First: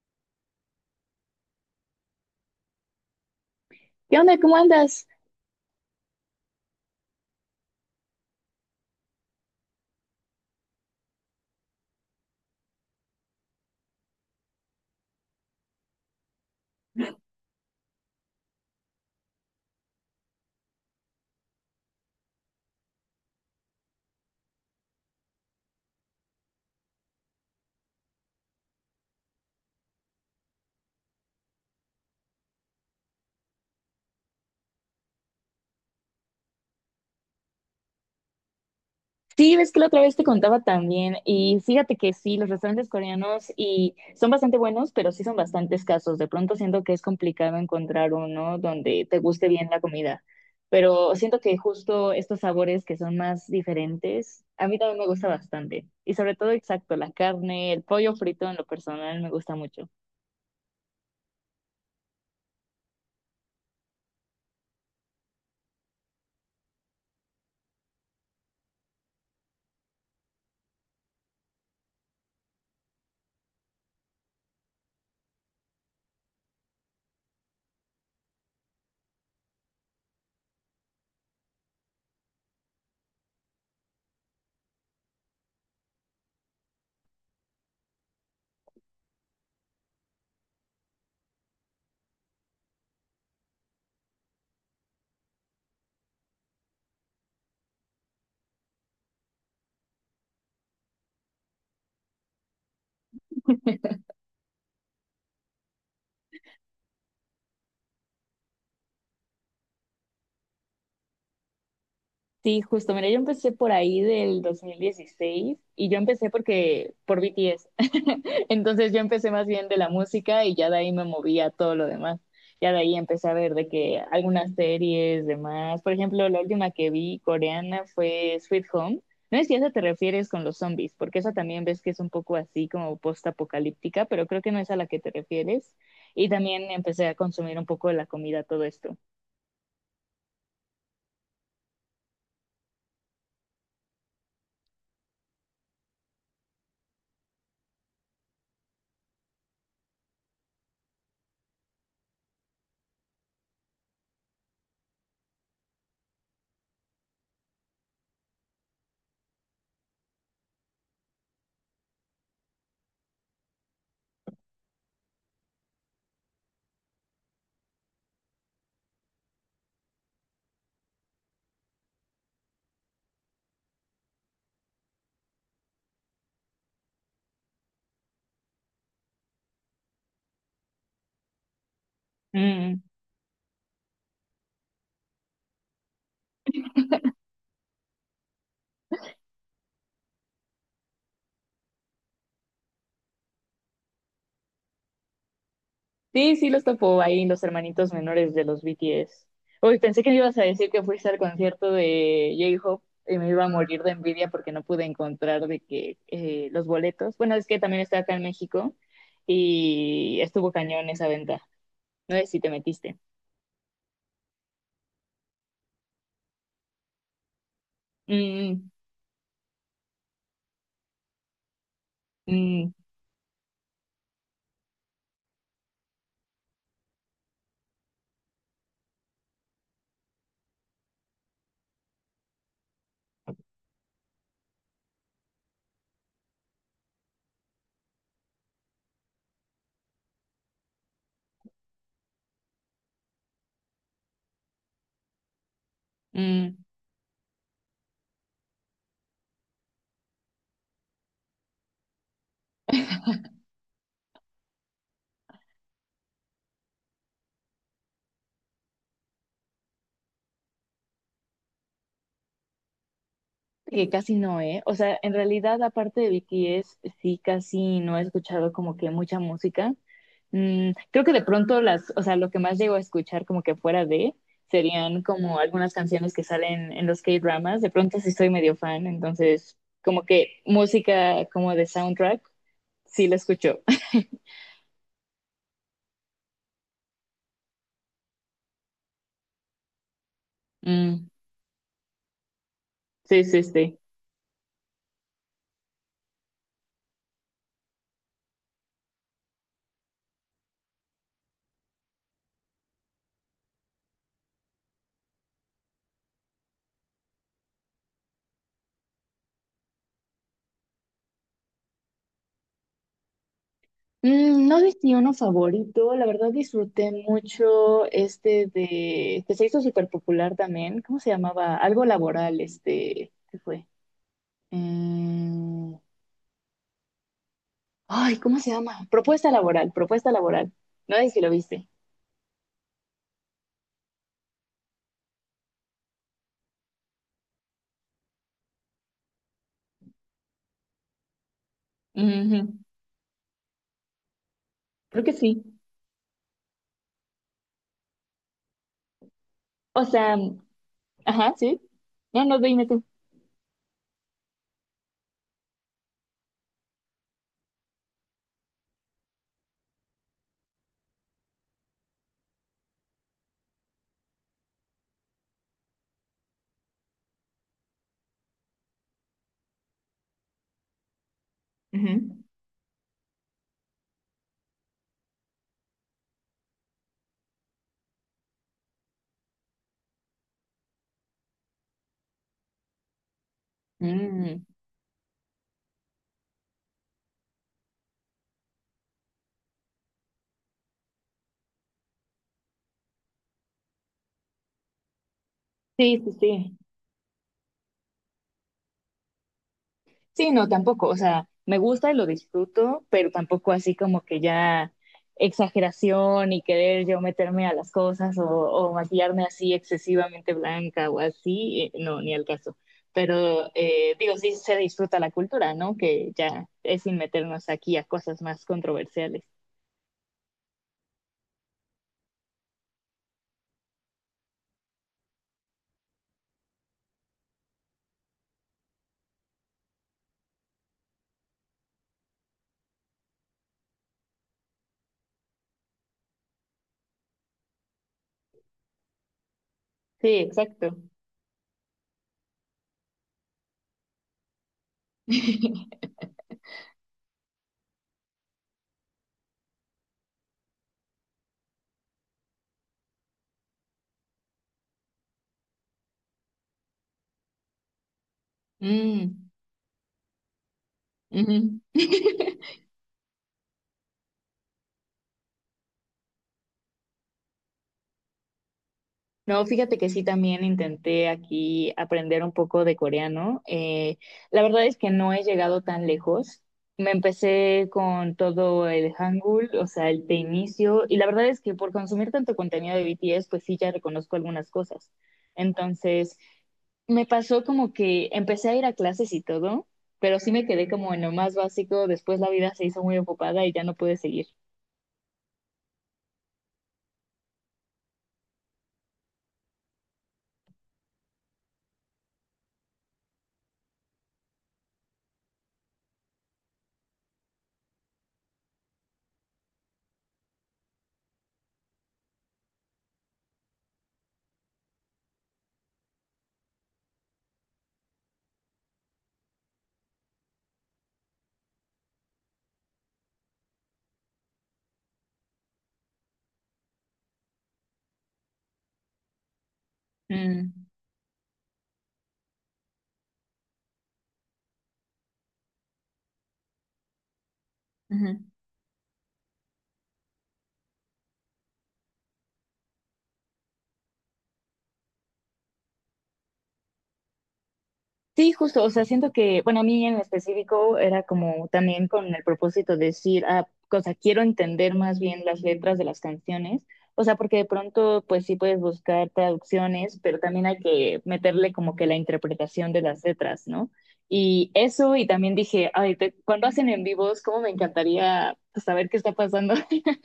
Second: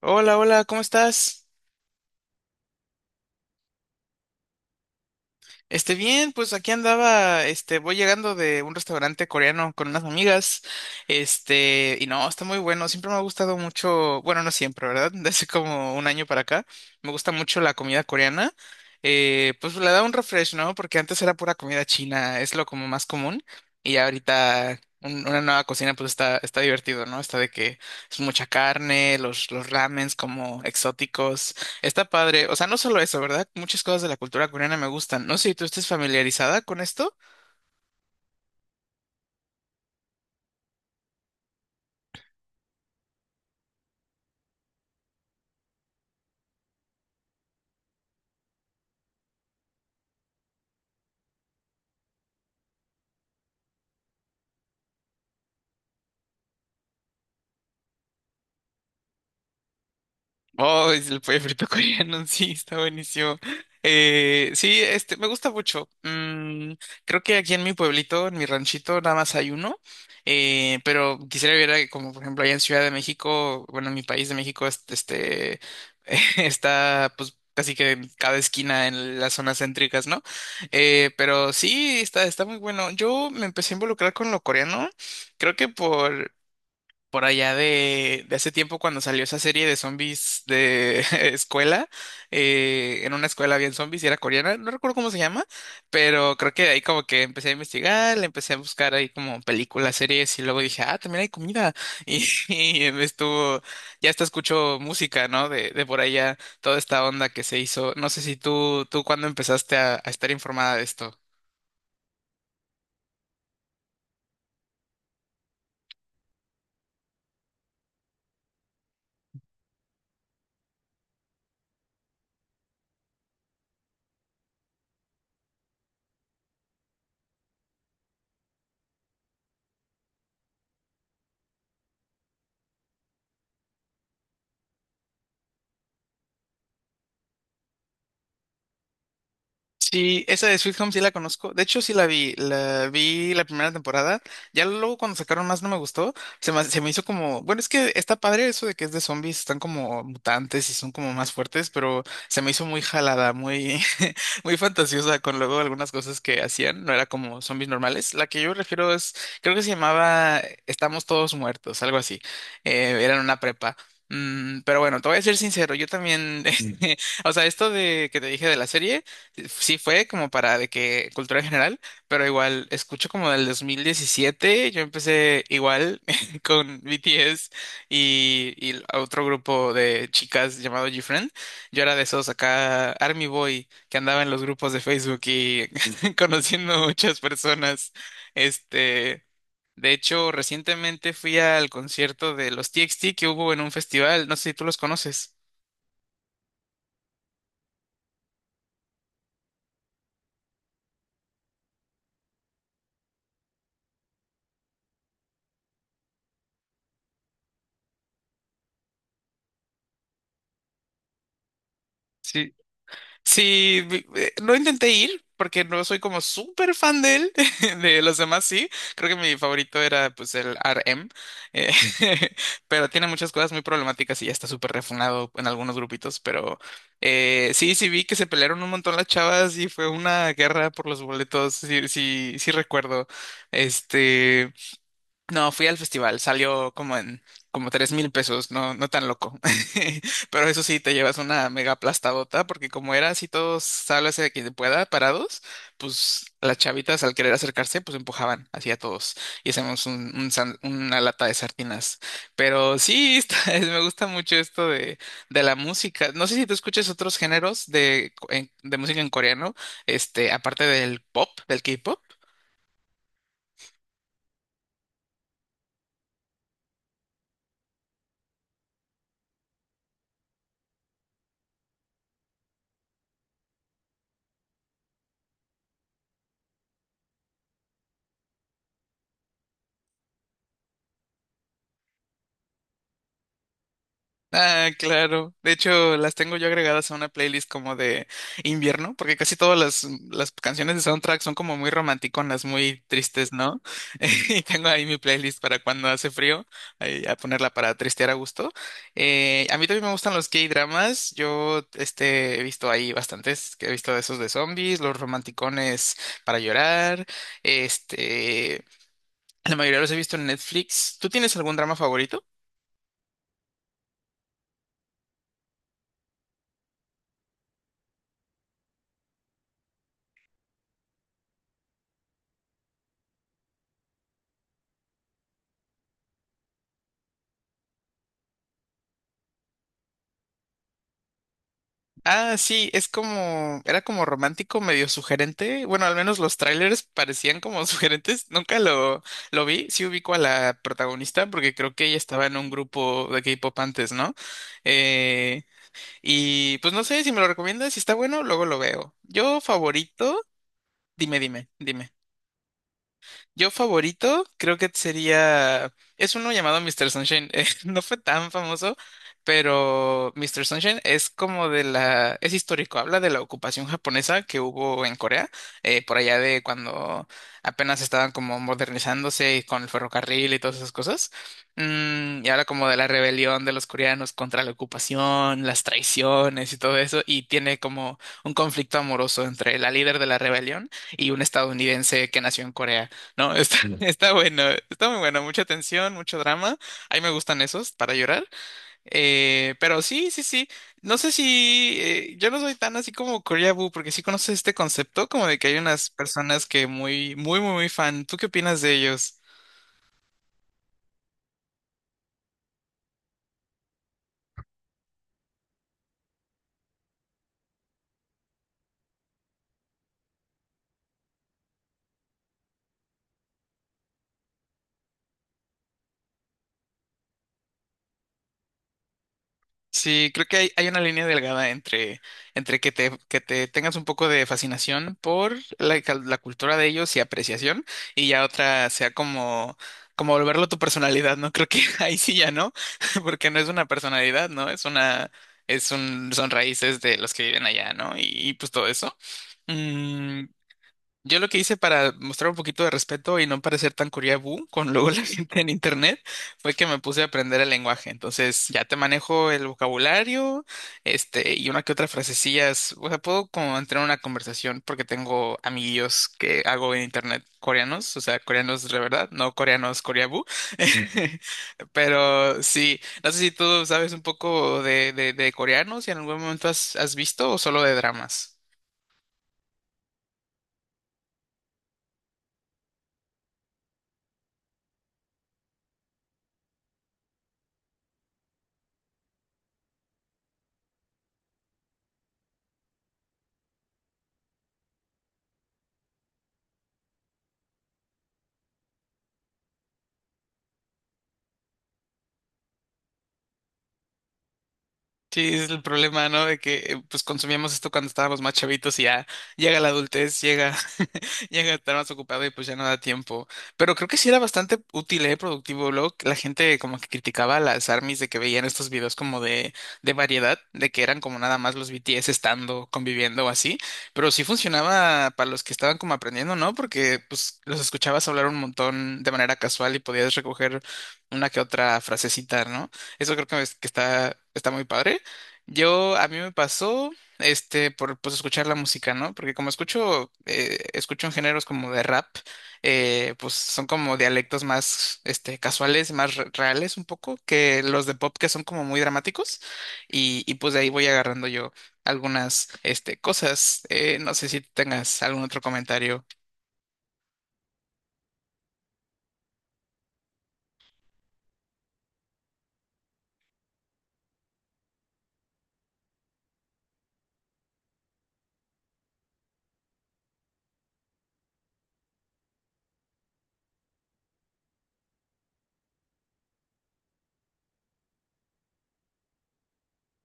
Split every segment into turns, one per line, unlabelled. Hola, hola, ¿cómo estás?
¿Qué onda? ¿Cómo andas?
Bien, pues aquí andaba, voy llegando de un restaurante coreano con unas amigas, y no, está muy bueno, siempre me ha gustado mucho, bueno, no siempre, ¿verdad? Desde como un año para acá, me gusta mucho la comida coreana. Pues le da un refresh, ¿no? Porque antes era pura comida china, es lo como más común, y ya ahorita una nueva cocina pues está divertido, ¿no? Está de que es mucha carne, los ramens como exóticos. Está padre. O sea, no solo eso, ¿verdad? Muchas cosas de la cultura coreana me gustan. No sé si tú estés familiarizada con esto.
Sí, ves que la otra vez te contaba también y fíjate que sí, los restaurantes coreanos y son bastante buenos, pero sí son bastante escasos. De pronto siento que es complicado encontrar uno donde te guste bien la comida, pero siento que justo estos sabores que son más diferentes, a mí también me gusta bastante. Y sobre todo, exacto, la carne, el pollo frito en lo personal me gusta mucho.
Oh, es el pollo frito coreano, sí, está buenísimo. Sí, me gusta mucho. Mm, creo que aquí en mi pueblito, en mi ranchito, nada más hay uno. Pero quisiera ver, como por ejemplo, allá en Ciudad de México, bueno, en mi país de México, está, pues, casi que en cada esquina en las zonas céntricas, ¿no? Pero sí, está muy bueno. Yo me empecé a involucrar con lo coreano, creo que por allá de hace tiempo cuando salió esa serie de zombies de escuela, en una escuela había zombies y era coreana, no recuerdo cómo se llama, pero creo que de ahí como que empecé a investigar, le empecé a buscar ahí como películas, series y luego dije, ah, también hay comida y, y me estuvo, ya hasta escucho música, ¿no? De por allá, toda esta onda que se hizo, no sé si tú cuándo empezaste a estar informada de esto.
Sí, justo, mira, yo empecé por ahí del 2016 y yo empecé porque por BTS. Entonces yo empecé más bien de la música y ya de ahí me moví a todo lo demás. Ya de ahí empecé a ver de que algunas series, demás. Por ejemplo, la última que vi coreana fue Sweet Home. No sé si a esa te refieres con los zombies, porque esa también ves que es un poco así como post-apocalíptica, pero creo que no es a la que te refieres. Y también empecé a consumir un poco de la comida, todo esto.
Sí, esa de Sweet Home sí la conozco. De hecho, sí la vi. La vi la primera temporada. Ya luego cuando sacaron más no me gustó. Se me hizo como, bueno, es que está padre eso de que es de zombies, están como mutantes y son como más fuertes, pero se me hizo muy jalada, muy fantasiosa con luego algunas cosas que hacían. No era como zombies normales. La que yo refiero es, creo que se llamaba Estamos todos muertos, algo así. Era en una prepa. Mm, pero bueno, te voy a ser sincero, yo también, o sea, esto de que te dije de la serie. Sí, fue como para de que cultura general, pero igual escucho como del 2017, yo empecé igual con BTS y otro grupo de chicas llamado GFriend. Yo era de esos
Mm.
acá Army Boy que andaba en los grupos de Facebook y conociendo muchas personas. Este, de hecho, recientemente fui al concierto de los TXT que hubo en un festival, no sé si tú los conoces.
Sí, sí, los topó ahí los hermanitos menores de los BTS. Uy, pensé que me ibas a decir que fuiste al concierto de J-Hope y me iba a morir de envidia porque no pude encontrar de que los boletos. Bueno, es que también está acá en México y estuvo cañón esa venta. No sé si te metiste.
Sí, no intenté ir porque no soy como súper fan de él, de los demás sí,
Mm,
creo que mi favorito era pues el RM, eh,
mm,
pero tiene muchas cosas muy problemáticas y ya está súper refunado en algunos grupitos, pero sí, sí vi que se pelearon un montón las chavas y fue una guerra por los boletos, sí recuerdo, este... No, fui al festival, salió como 3000 pesos, no tan loco. Pero eso sí, te llevas una mega aplastadota, porque como era así todos, sálvese de quien pueda, parados,
mm.
pues las
Mm.
chavitas al querer acercarse, pues empujaban hacia todos y hacemos un, una lata de sardinas. Pero sí, me gusta mucho esto de la música. No sé si tú escuchas otros géneros de música en coreano, aparte del pop, del K-pop.
Que casi no, ¿eh? O sea, en realidad, aparte de BTS, sí, casi no he escuchado como que mucha música. Creo que de pronto las, o sea, lo que más llego a escuchar como que fuera de serían como algunas canciones que salen en los K-dramas. De pronto sí soy medio fan, entonces como que música como de soundtrack, sí la escucho.
Ah, claro. De hecho, las tengo yo agregadas a una playlist como de invierno, porque casi todas las canciones de
Mm,
soundtrack son como muy romanticonas, muy
sí,
tristes,
sí,
¿no?
sí.
Y tengo ahí mi playlist para cuando hace frío, ahí a ponerla para tristear a gusto. A mí también me gustan los K-dramas. Yo he visto ahí bastantes, que he visto esos de zombies, los romanticones para llorar. Este, la mayoría los he visto en Netflix. ¿Tú tienes algún drama favorito?
Mm, no sé si uno favorito, la verdad disfruté mucho este de, que se hizo súper popular también, ¿cómo se llamaba? Algo laboral, este, ¿qué fue? Mm, ay, ¿cómo se llama? Propuesta laboral, propuesta laboral. No sé si lo viste.
Ah, sí, es como, era como romántico, medio sugerente. Bueno, al menos los trailers parecían como sugerentes. Nunca lo, lo vi. Sí ubico a la protagonista porque creo que ella estaba en un
Ujú.
grupo de K-pop antes, ¿no?
Creo que sí.
Eh, y pues no sé si me lo recomiendas, si está bueno, luego lo veo. Yo
O sea,
favorito, dime,
ajá,
dime,
sí.
dime.
No, no, dime tú.
Yo favorito creo que sería, es uno llamado Mister Sunshine. No fue tan famoso, pero Mister Sunshine es como de la, es histórico, habla de la ocupación japonesa que hubo en Corea, por allá de cuando apenas estaban como modernizándose y con el ferrocarril y todas esas cosas.
Ujú.
Mm, y habla como de la rebelión de los coreanos contra la ocupación, las traiciones y todo eso, y tiene como un conflicto amoroso entre la líder de la rebelión y un estadounidense que nació en Corea. No, está, está bueno,
Mm,
está muy bueno, mucha tensión, mucho drama. A mí me gustan esos para llorar. Pero sí, sí, sí. No sé si yo no soy tan así como Korea Boo, porque sí conoces este concepto, como de que hay unas
sí, sí,
personas
sí.
que muy, muy, muy, muy fan. ¿Tú qué opinas de ellos?
Sí, no, tampoco, o sea, me gusta y lo disfruto, pero tampoco así como que ya exageración y querer yo meterme a las cosas o maquillarme así excesivamente blanca o así, no, ni al caso. Pero digo, sí se disfruta la cultura, ¿no? Que ya es sin meternos aquí a cosas más controversiales.
Sí, creo que hay una línea delgada entre, entre que te tengas un poco de fascinación por la cultura de ellos y apreciación, y ya otra sea como, como volverlo tu personalidad, ¿no? Creo que ahí sí ya no, porque no es una personalidad, ¿no? Es un, son raíces de los que viven allá, ¿no? Y pues todo eso.
Sí,
Mm,
exacto.
yo lo que hice para mostrar un poquito de respeto y no parecer tan curiabú con luego la gente en internet fue que me puse a aprender el lenguaje. Entonces ya te manejo el vocabulario, y una que otra frasecillas. O sea, puedo como entrar en una conversación porque tengo amiguillos que hago en internet coreanos, o sea, coreanos de verdad,
Mm,
no coreanos coreabú.
ujú.
Pero sí, no sé si tú sabes un poco de coreanos y en algún momento has visto o solo de dramas.
No, fíjate que sí, también intenté aquí aprender un poco de coreano. La verdad es que no he llegado tan lejos. Me empecé con todo el Hangul, o sea, el de inicio, y la verdad es que por consumir tanto contenido de BTS, pues sí, ya reconozco algunas cosas. Entonces, me pasó como que empecé a ir a clases y todo, pero sí me quedé como en lo más básico. Después la vida se hizo muy ocupada y ya no pude seguir.
Sí, es el problema, ¿no? De que pues consumíamos esto cuando estábamos más chavitos y ya llega la adultez, llega, llega a estar más ocupado y pues ya no da tiempo. Pero creo que sí era bastante útil, ¿eh? Productivo. Luego la gente como que criticaba a las ARMYs de que veían estos videos como de variedad, de que eran como nada más los BTS estando, conviviendo o así. Pero sí funcionaba para los que estaban como aprendiendo, ¿no? Porque pues los escuchabas hablar un montón de manera casual y podías recoger una que otra frasecita, ¿no? Eso creo que, que está, está muy padre. Yo, a mí me pasó, por pues escuchar la música, ¿no? Porque como escucho,
Mm,
escucho en géneros como de rap, pues son como dialectos más, casuales, más reales un poco, que los de pop
ujú.
que son como muy dramáticos, y pues de ahí voy agarrando yo algunas, cosas. No sé si tengas algún otro comentario.
Sí, justo, o sea, siento que, bueno, a mí en específico era como también con el propósito de decir, ah, o sea, quiero entender más bien las letras de las canciones, o sea, porque de pronto, pues sí puedes buscar traducciones, pero también hay que meterle como que la interpretación de las letras, ¿no? Y eso, y también dije, ay, cuando hacen en vivos, cómo me encantaría pues, saber qué está pasando.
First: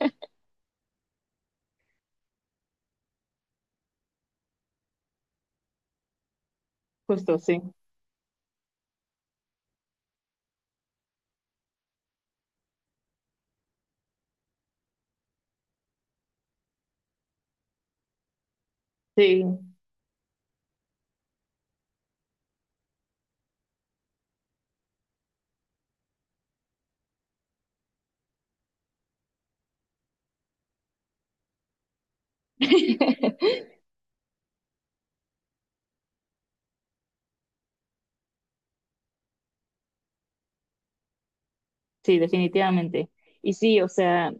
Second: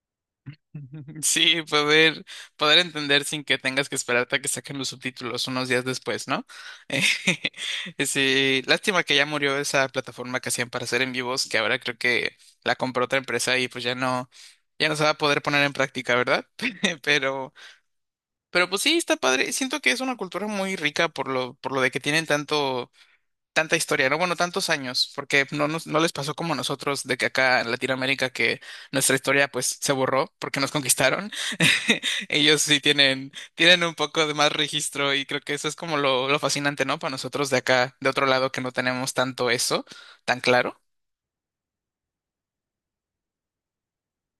Sí, poder, poder entender sin que tengas que esperarte a que saquen los subtítulos unos días después, ¿no? Eh,
Justo, sí,
sí, lástima que ya murió esa plataforma que hacían para hacer en vivos, que ahora creo que la compró otra empresa y pues ya no, ya no se va a poder poner en práctica, ¿verdad? Pero, pero pues sí, está
sí,
padre. Siento que es una cultura muy rica por lo de que tienen tanto tanta historia, ¿no? Bueno, tantos años, porque no les pasó como a nosotros de que acá en Latinoamérica que nuestra historia pues se borró porque nos conquistaron. Ellos sí tienen, tienen un poco de más registro y creo que eso es como lo fascinante, ¿no? Para nosotros de acá, de otro lado, que no tenemos tanto eso tan claro.
sí, definitivamente. Y sí, o sea,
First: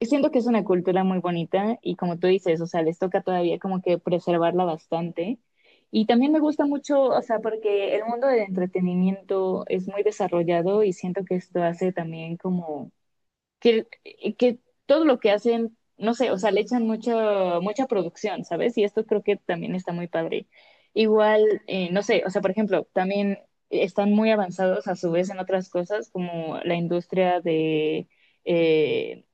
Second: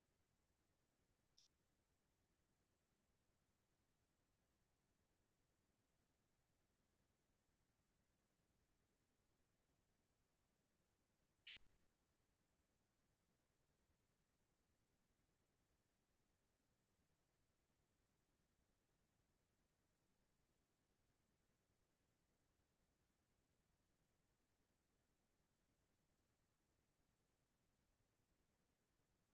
siento que es una cultura muy bonita y como tú dices, o sea, les toca todavía como que preservarla bastante. Y también me gusta mucho, o sea, porque el mundo del entretenimiento es muy desarrollado y siento que esto hace también como que, que todo lo que hacen, no sé, o sea, le echan mucha, mucha producción, ¿sabes? Y esto creo que también está muy padre. Igual, no sé, o sea, por ejemplo, también están muy avanzados a su vez en otras cosas como la industria eh,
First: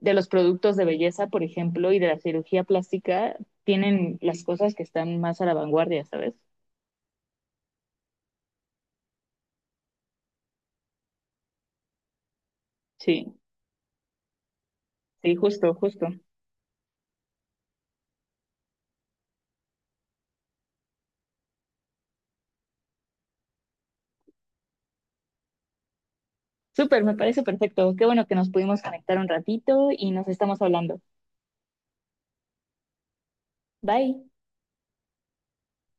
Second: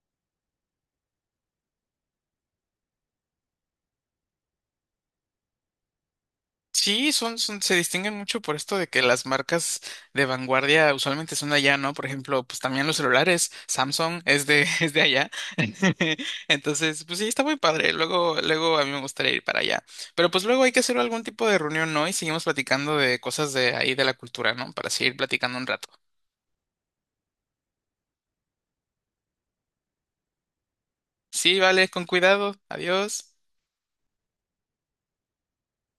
de los productos de belleza, por ejemplo, y de la cirugía plástica, tienen las cosas que están más a la vanguardia, ¿sabes?
Sí, se distinguen mucho por esto de que las marcas de vanguardia usualmente son de allá, ¿no? Por ejemplo, pues también los
Sí,
celulares, Samsung es de, es de allá.
sí, justo, justo.
Entonces, pues sí, está muy padre. Luego, luego a mí me gustaría ir para allá. Pero pues luego hay que hacer algún tipo de reunión, ¿no? Y seguimos platicando de cosas de ahí de la cultura, ¿no? Para seguir platicando un rato.
Súper, me parece perfecto. Qué bueno que nos pudimos conectar un ratito y nos estamos hablando.
Sí, vale, con cuidado. Adiós.
Bye.